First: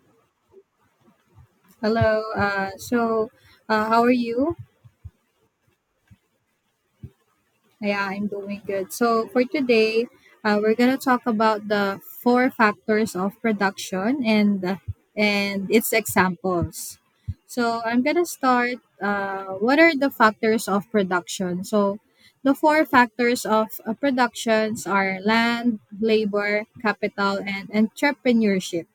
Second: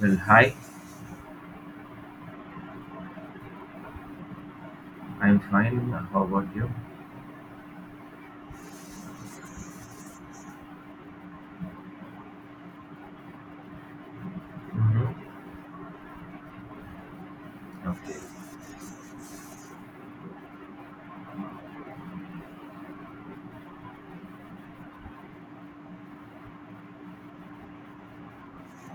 Well, hi, Hello. How are you? I'm fine. How about you? Yeah, I'm doing good. So, for today, we're gonna talk about the four factors of production and Mm-hmm. and its examples. So, I'm Okay. gonna start. What are the factors of production? So, the four factors of productions are land, labor, capital, and entrepreneurship.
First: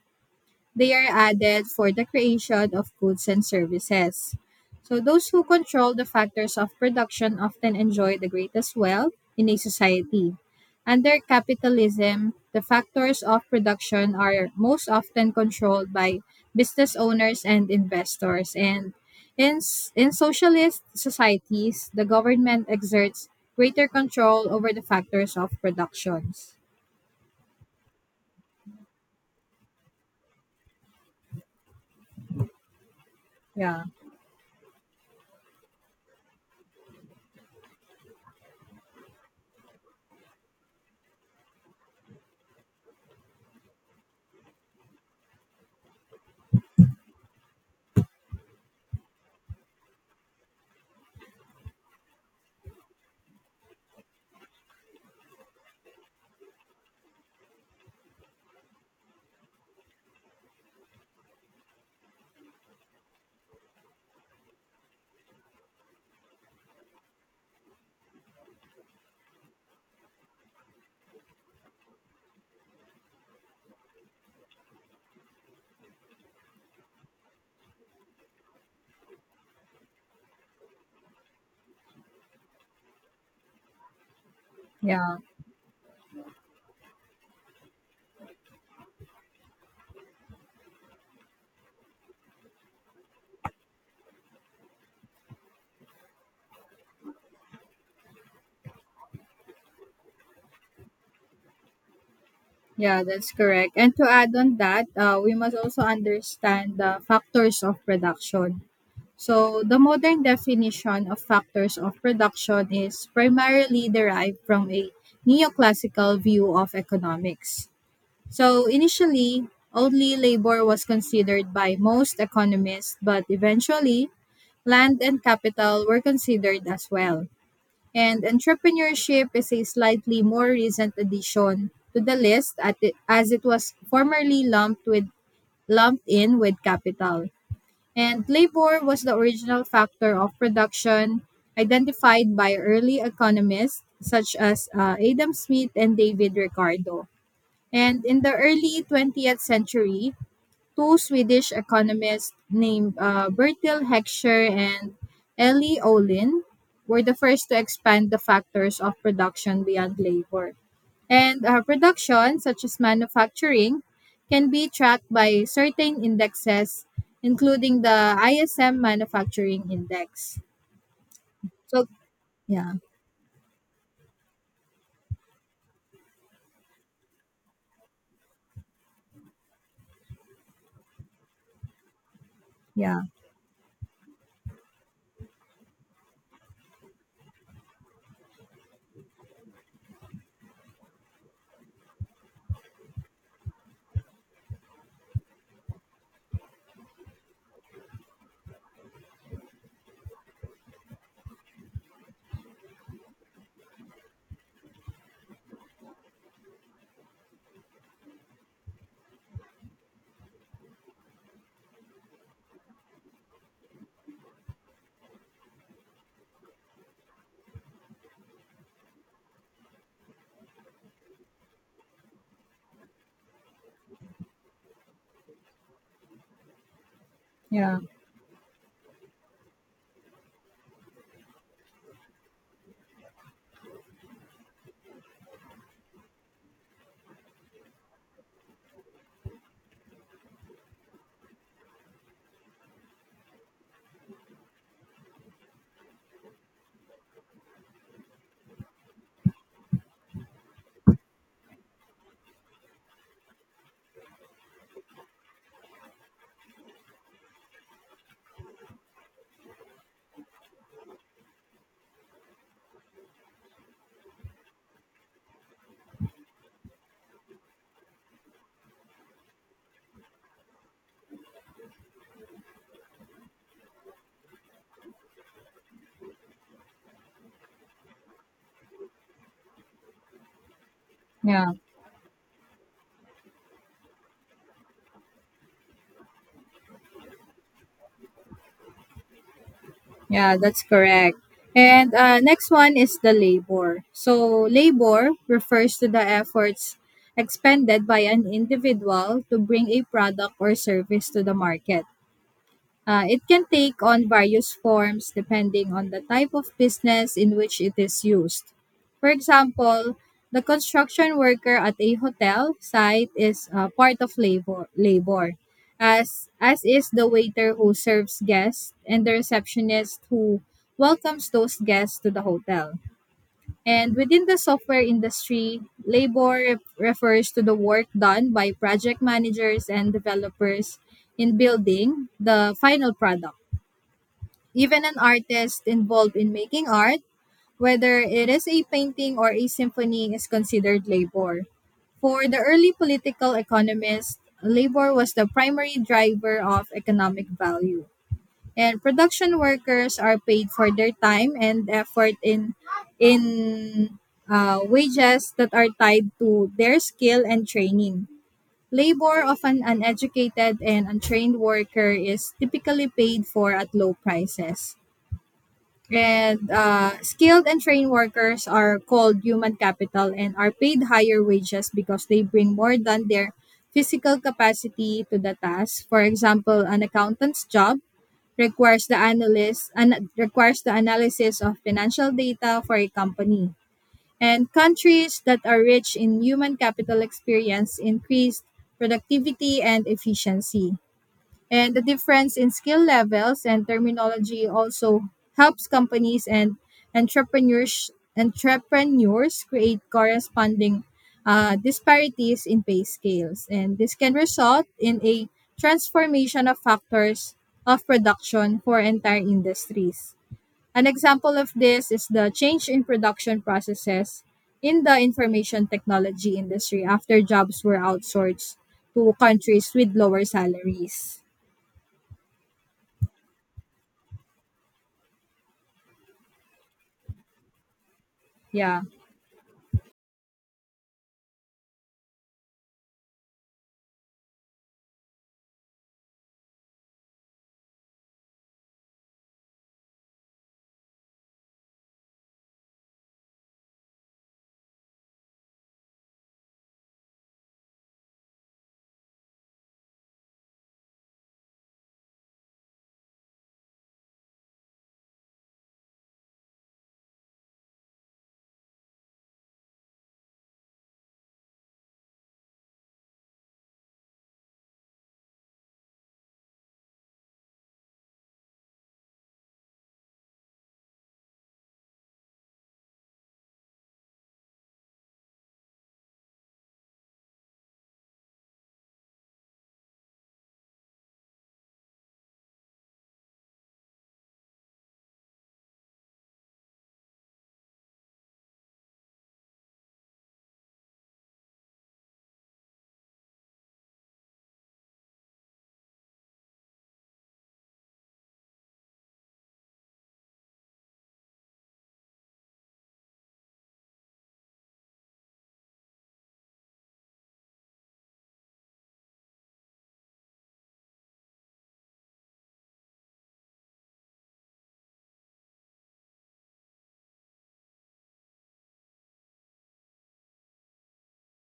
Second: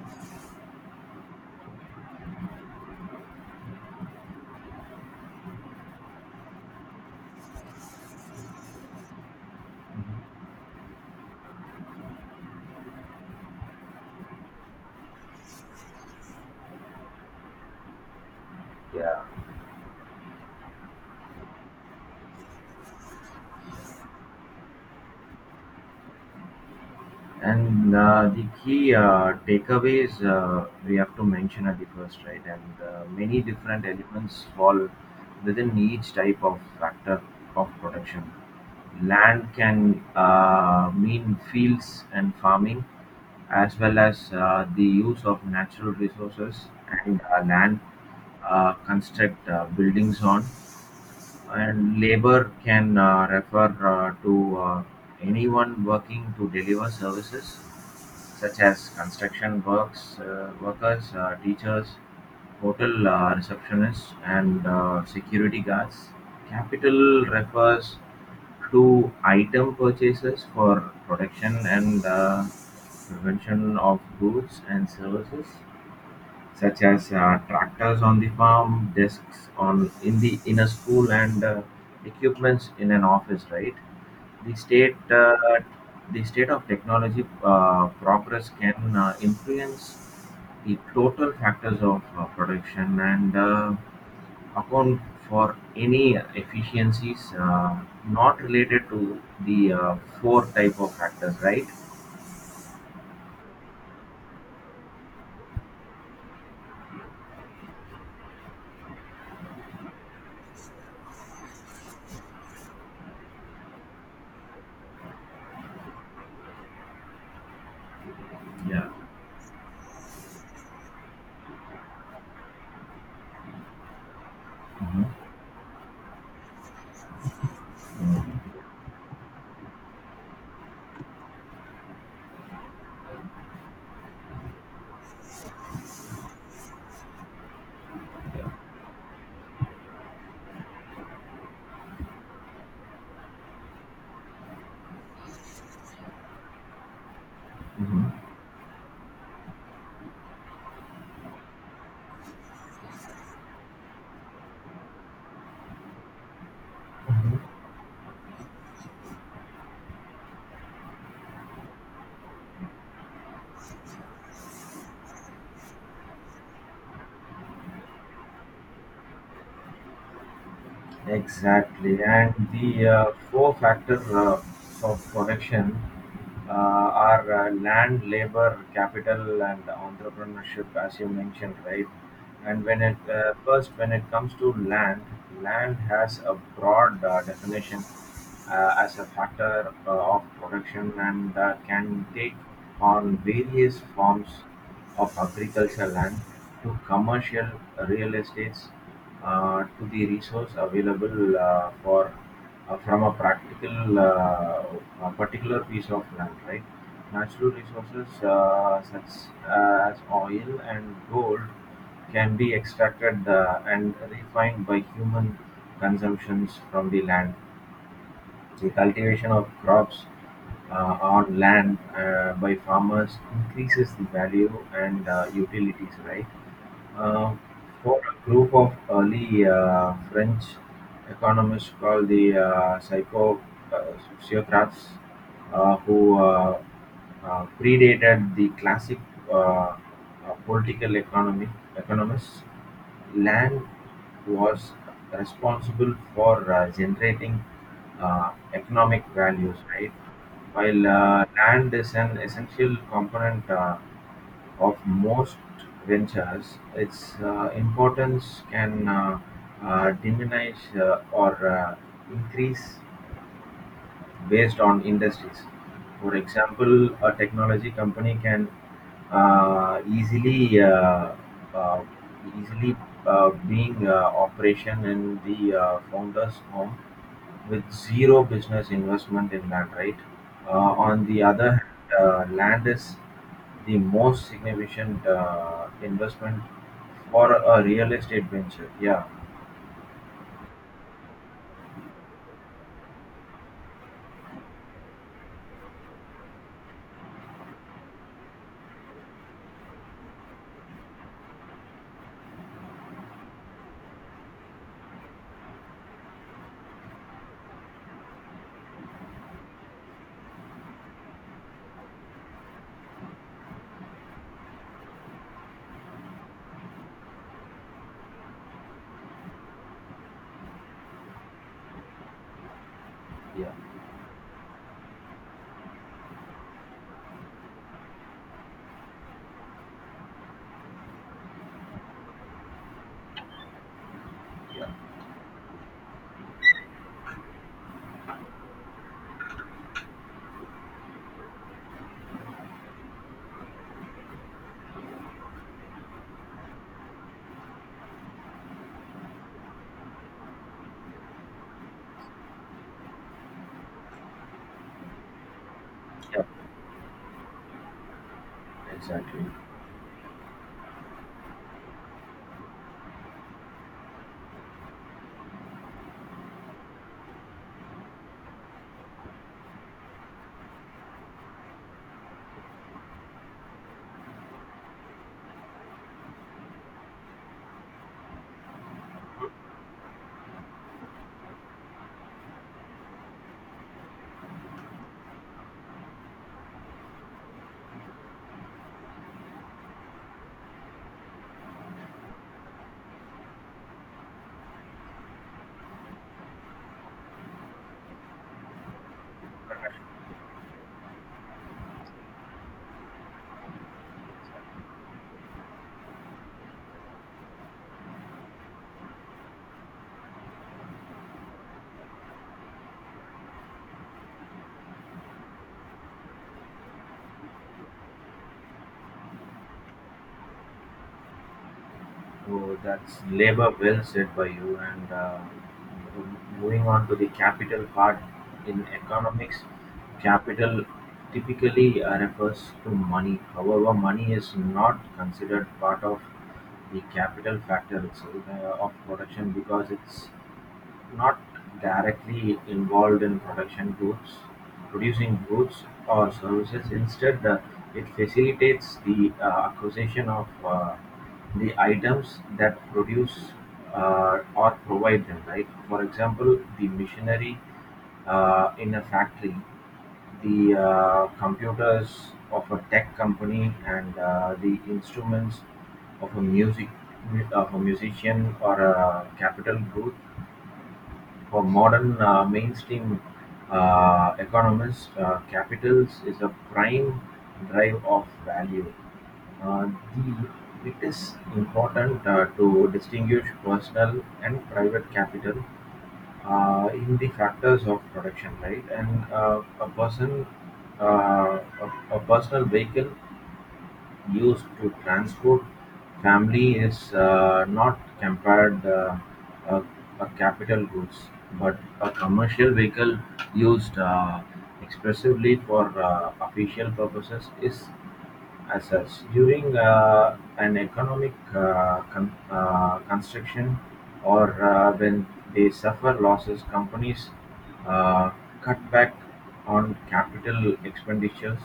They are added for the creation of goods and services. So, those who control the factors of production often enjoy the greatest wealth in a society. Under capitalism, the factors of production are most often controlled by business owners and investors. And Yeah. in socialist societies, the government exerts greater control over the factors of productions. And The key takeaways we have to mention at the first, right? And Many Yeah, different elements fall within each type of factor of production. Land can mean fields and farming, as well as the use of natural resources and land construct buildings on. And labor can refer to anyone working to deliver services, such as construction works, workers, teachers, hotel receptionists, and security guards. Capital refers to item purchases for production and prevention of goods and services such as tractors on the farm, desks on in the in a school, and equipments in an office. Right, the state yeah. uh, the state of technology progress can influence the total factors of production and account for any efficiencies not related to the four type of factors. Right. Yeah, that's correct. And to add on that, we must also understand the factors of production. So, the modern definition of factors of production is primarily derived from a neoclassical view of economics. So, Yeah. initially, only labor was considered by most economists, but eventually, land and capital were considered as well and entrepreneurship is a slightly more recent addition to the list as it was formerly lumped in with capital. And labor was the original factor of production identified by early economists such as Adam Smith and David Ricardo. And Mhm. in the early 20th century, two Swedish economists named Bertil Heckscher and Ellie Olin were the first Mhm. to expand the factors of production beyond labor. And production, such as manufacturing, can be tracked by certain indexes, including the ISM Manufacturing Index. So, Exactly, and yeah, the four factors of production are land, labor, capital, and entrepreneurship, as you mentioned, right? And when it yeah, when it comes to land, land has a broad definition as a factor of production and can take on various forms of agricultural land to commercial real estates to the resource available for from a practical a particular piece of land, right? Natural resources such as oil and gold can be extracted and refined by human consumptions from the land. The cultivation of crops on land by farmers increases the value and utilities, right? uh, yeah, for a group of early French economists called the psycho uh, sociocrats, who predated the classic uh, uh, political economy economists. Land was responsible for generating economic values, right? While land is an essential component of most ventures, its importance can diminish or increase based on industries. For example, a technology company can uh, easily uh, uh, easily being operation in the founder's home with zero business investment in land, right? On the other yeah. hand, land is the most significant investment for a real estate venture. Yeah, Yeah, that's correct. And next one is the labor. So, labor refers to the efforts expended by an individual to bring a product or service to the market. It can take on various forms depending on the type of business in which it is used. For example, the construction worker at a hotel site is part of labor as is the waiter who serves guests and the receptionist who welcomes those guests to the hotel. yeah, And within the software industry, refers to the work done by project managers and developers in building the final product. yeah, Even an artist involved in making art, whether it is a painting or a symphony, is considered labor. For the early political economists, labor was the primary driver of economic value and production workers are paid for their time and effort in wages that are tied yeah, to their skill and training. Labor exactly. of an uneducated and untrained worker is typically paid for at low prices. And skilled and trained workers are called human capital and are paid higher wages because they bring more than their physical capacity to the task. For example, an accountant's job requires the analysis of financial data for a company. And countries that are rich in human capital experience increased productivity and efficiency. And the difference in skill levels and terminology also helps companies and entrepreneurs entrepreneurs create corresponding disparities in pay scales. And this can result in a transformation of factors of production for entire industries. An example of this is the change in production processes in the information technology industry after jobs were outsourced to countries with lower salaries. So that's labor well said by you. And Moving on to the capital part in Yeah, economics, capital typically refers to money. However, money is not considered part of the capital factor itself of production because it's not directly involved in production goods, producing goods or services. Instead, it facilitates the acquisition of the items that produce or provide them, right? For example, the machinery in a factory, the computers of a tech company, and the instruments of a musician, or a capital group for modern mainstream economists, capital is a prime drive of value. Uh, the- It is important to distinguish personal and private capital in the factors of production, right? And uh, a person, a, A personal vehicle used to transport family is not compared a, a capital goods, but a commercial vehicle used expressively for official purposes is as such, during an economic construction, or when they suffer losses, companies uh, cut back on capital expenditures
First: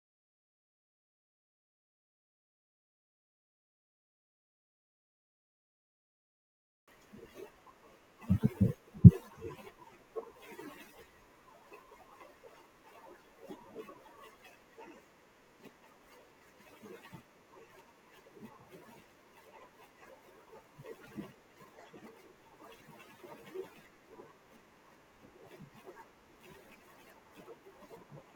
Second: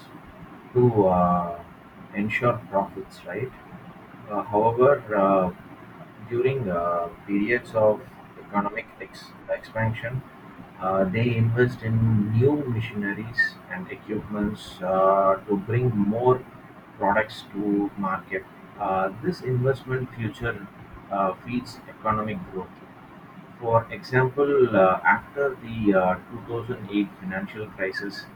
to ensure profits, right? However, during periods of economic expansion, they invest in new machineries and equipments to bring more products to market. This investment future feeds economic growth. For example, after the 2008 financial crisis,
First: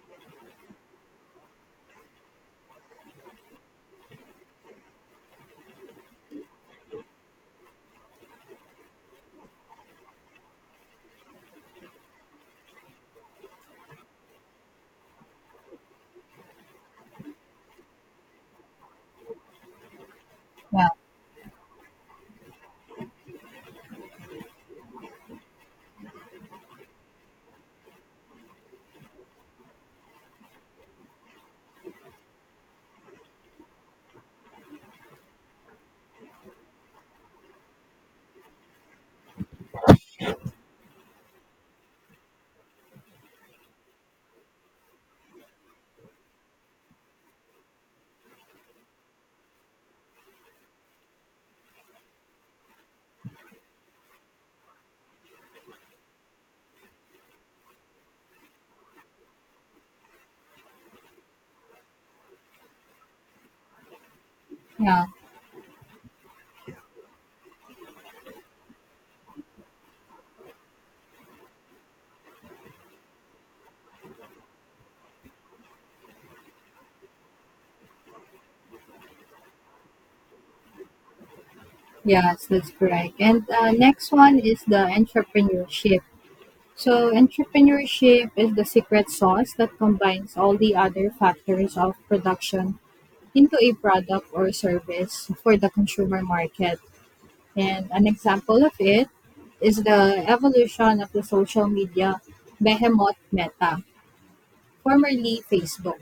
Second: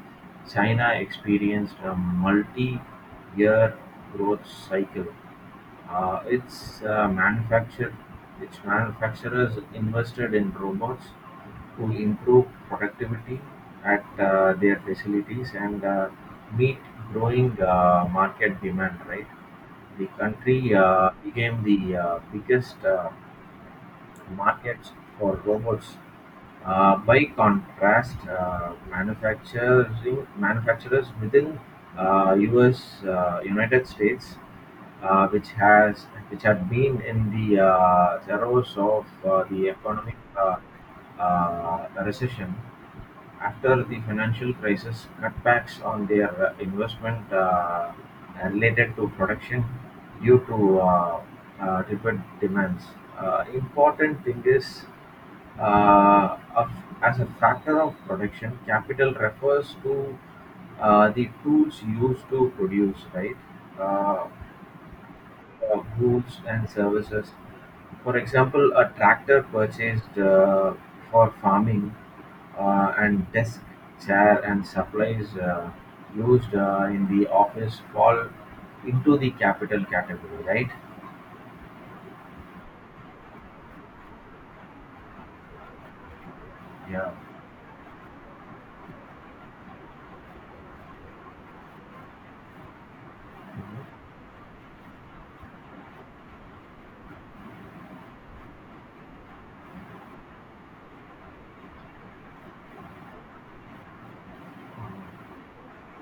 China experienced a multi year growth cycle. uh, its uh, manufacture its manufacturers invested in robots to improve productivity at their facilities and meet growing market demand. Right, the country yeah, became the biggest markets for robots. By contrast, manufacturing manufacturers within U.S. United States, which had been in the throes of the economic recession after the financial crisis, cutbacks on their investment related to production due to tepid demands. Important thing is of- As a factor of production, capital refers to the tools used to produce, right? Uh, yeah, Goods and services. For example, a tractor purchased for farming and desk, chair, and supplies used in the office fall into the capital category, right? yes, that's correct. And next one is the entrepreneurship. Yeah. So, entrepreneurship is the secret sauce that combines all the other factors of production into a product or service for the consumer market. And an example of it is the evolution of the social media behemoth Meta, formerly Facebook.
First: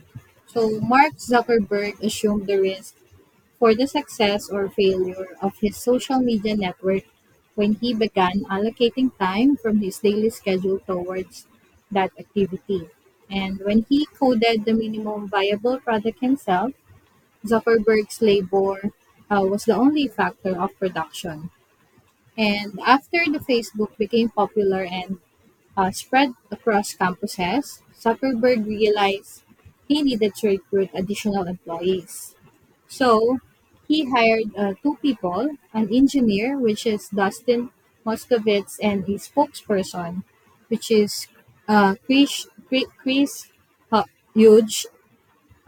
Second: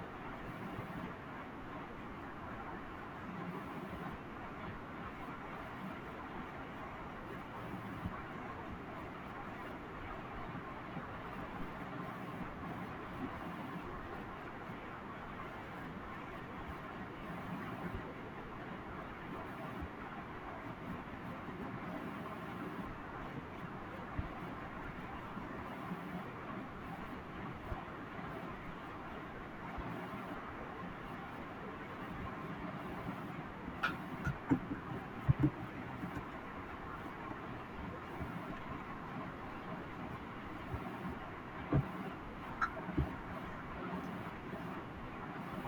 So, Mark Zuckerberg assumed the risk for the success or failure of his social media network when he began allocating time from his daily schedule towards that activity. And when he coded the minimum viable product himself, Zuckerberg's labor was the only factor of production. And after the Facebook became popular and spread across campuses, Zuckerberg realized he needed to recruit additional employees. So he hired two people, an engineer, which is Dustin Moskovitz, and a spokesperson, which is Chris Huge,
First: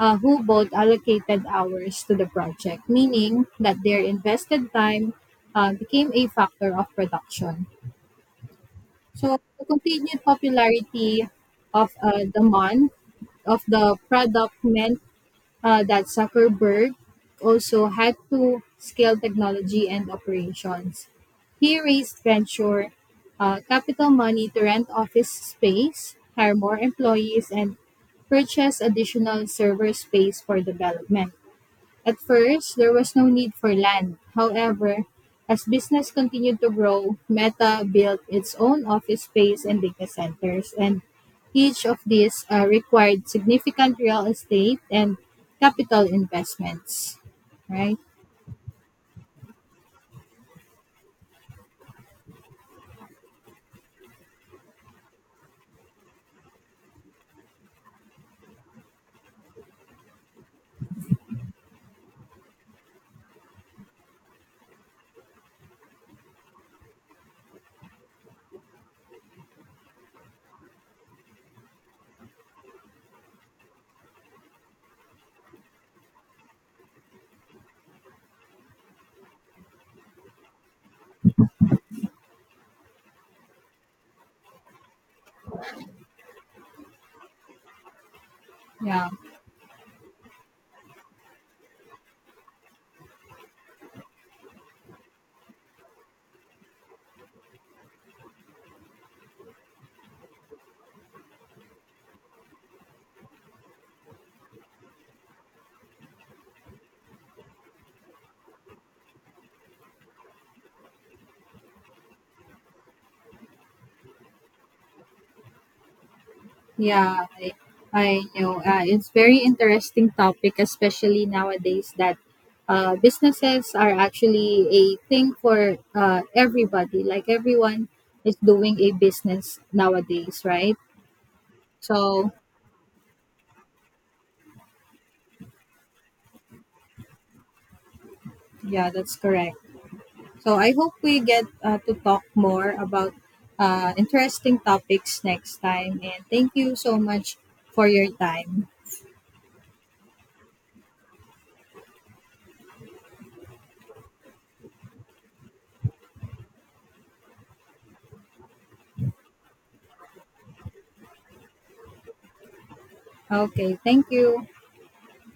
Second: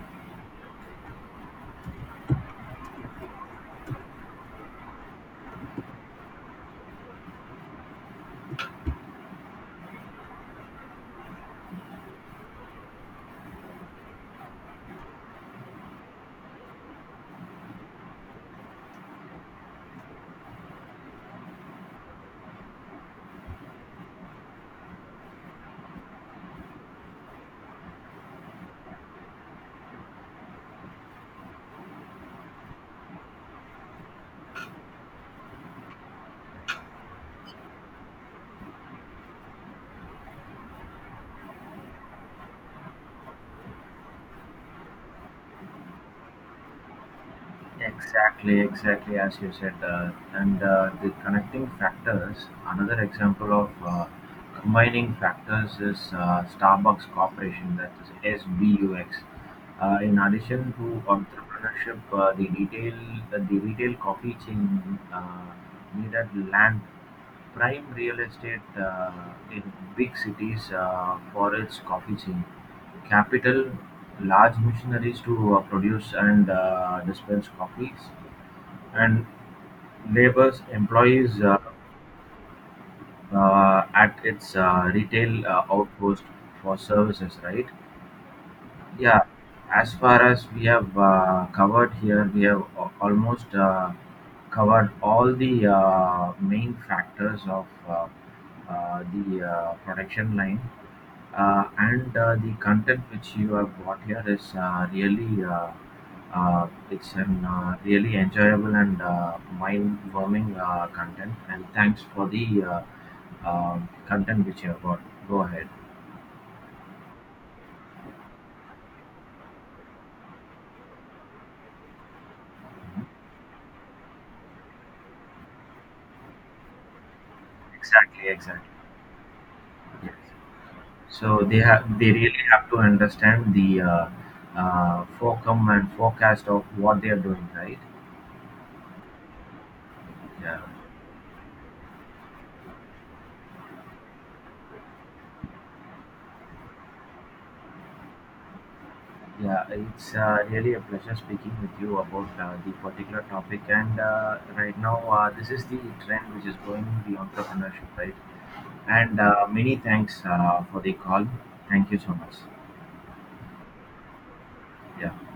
who both allocated hours to the project, meaning that their invested time became a factor of production. So the continued popularity of the month of the product meant that Zuckerberg also had to scale technology and operations. He raised venture capital money to rent office space, hire more employees, and purchase additional server space for development. At first, there was no need for land. However, as business continued to grow, Meta built its own office space and data centers, and each of these required significant real estate and capital investments, right? Exactly, exactly as you said, and the connecting factors. Another example of combining factors is Starbucks Corporation, that is SBUX. In addition to entrepreneurship, the retail coffee chain needed land. Prime real estate in big cities for its coffee chain, capital, large machineries to produce and dispense coffees, and labors employees at its retail outpost for services, right? Yeah. Yeah, as far as we have covered here, we have almost covered all the main factors of the production line. And The content which you have got here is really it's an really enjoyable and mind-warming content. And thanks for the content which you have got. Go ahead. Yeah, I, I know. It's very interesting topic, especially nowadays that businesses are actually a thing for everybody. Like everyone Exactly. is Exactly. doing a business Yes. nowadays, right? So they So really have to understand the forecom and forecast of what they are doing, right? yeah, that's correct. So Yeah, I hope we get to talk more about interesting topics next time. And thank you so much for your time. yeah, it's really a pleasure speaking with you about the particular topic. And Right now, this is the trend which is going in the entrepreneurship, right? And Many thanks for the call. Thank you so much. Okay, thank you. Yeah.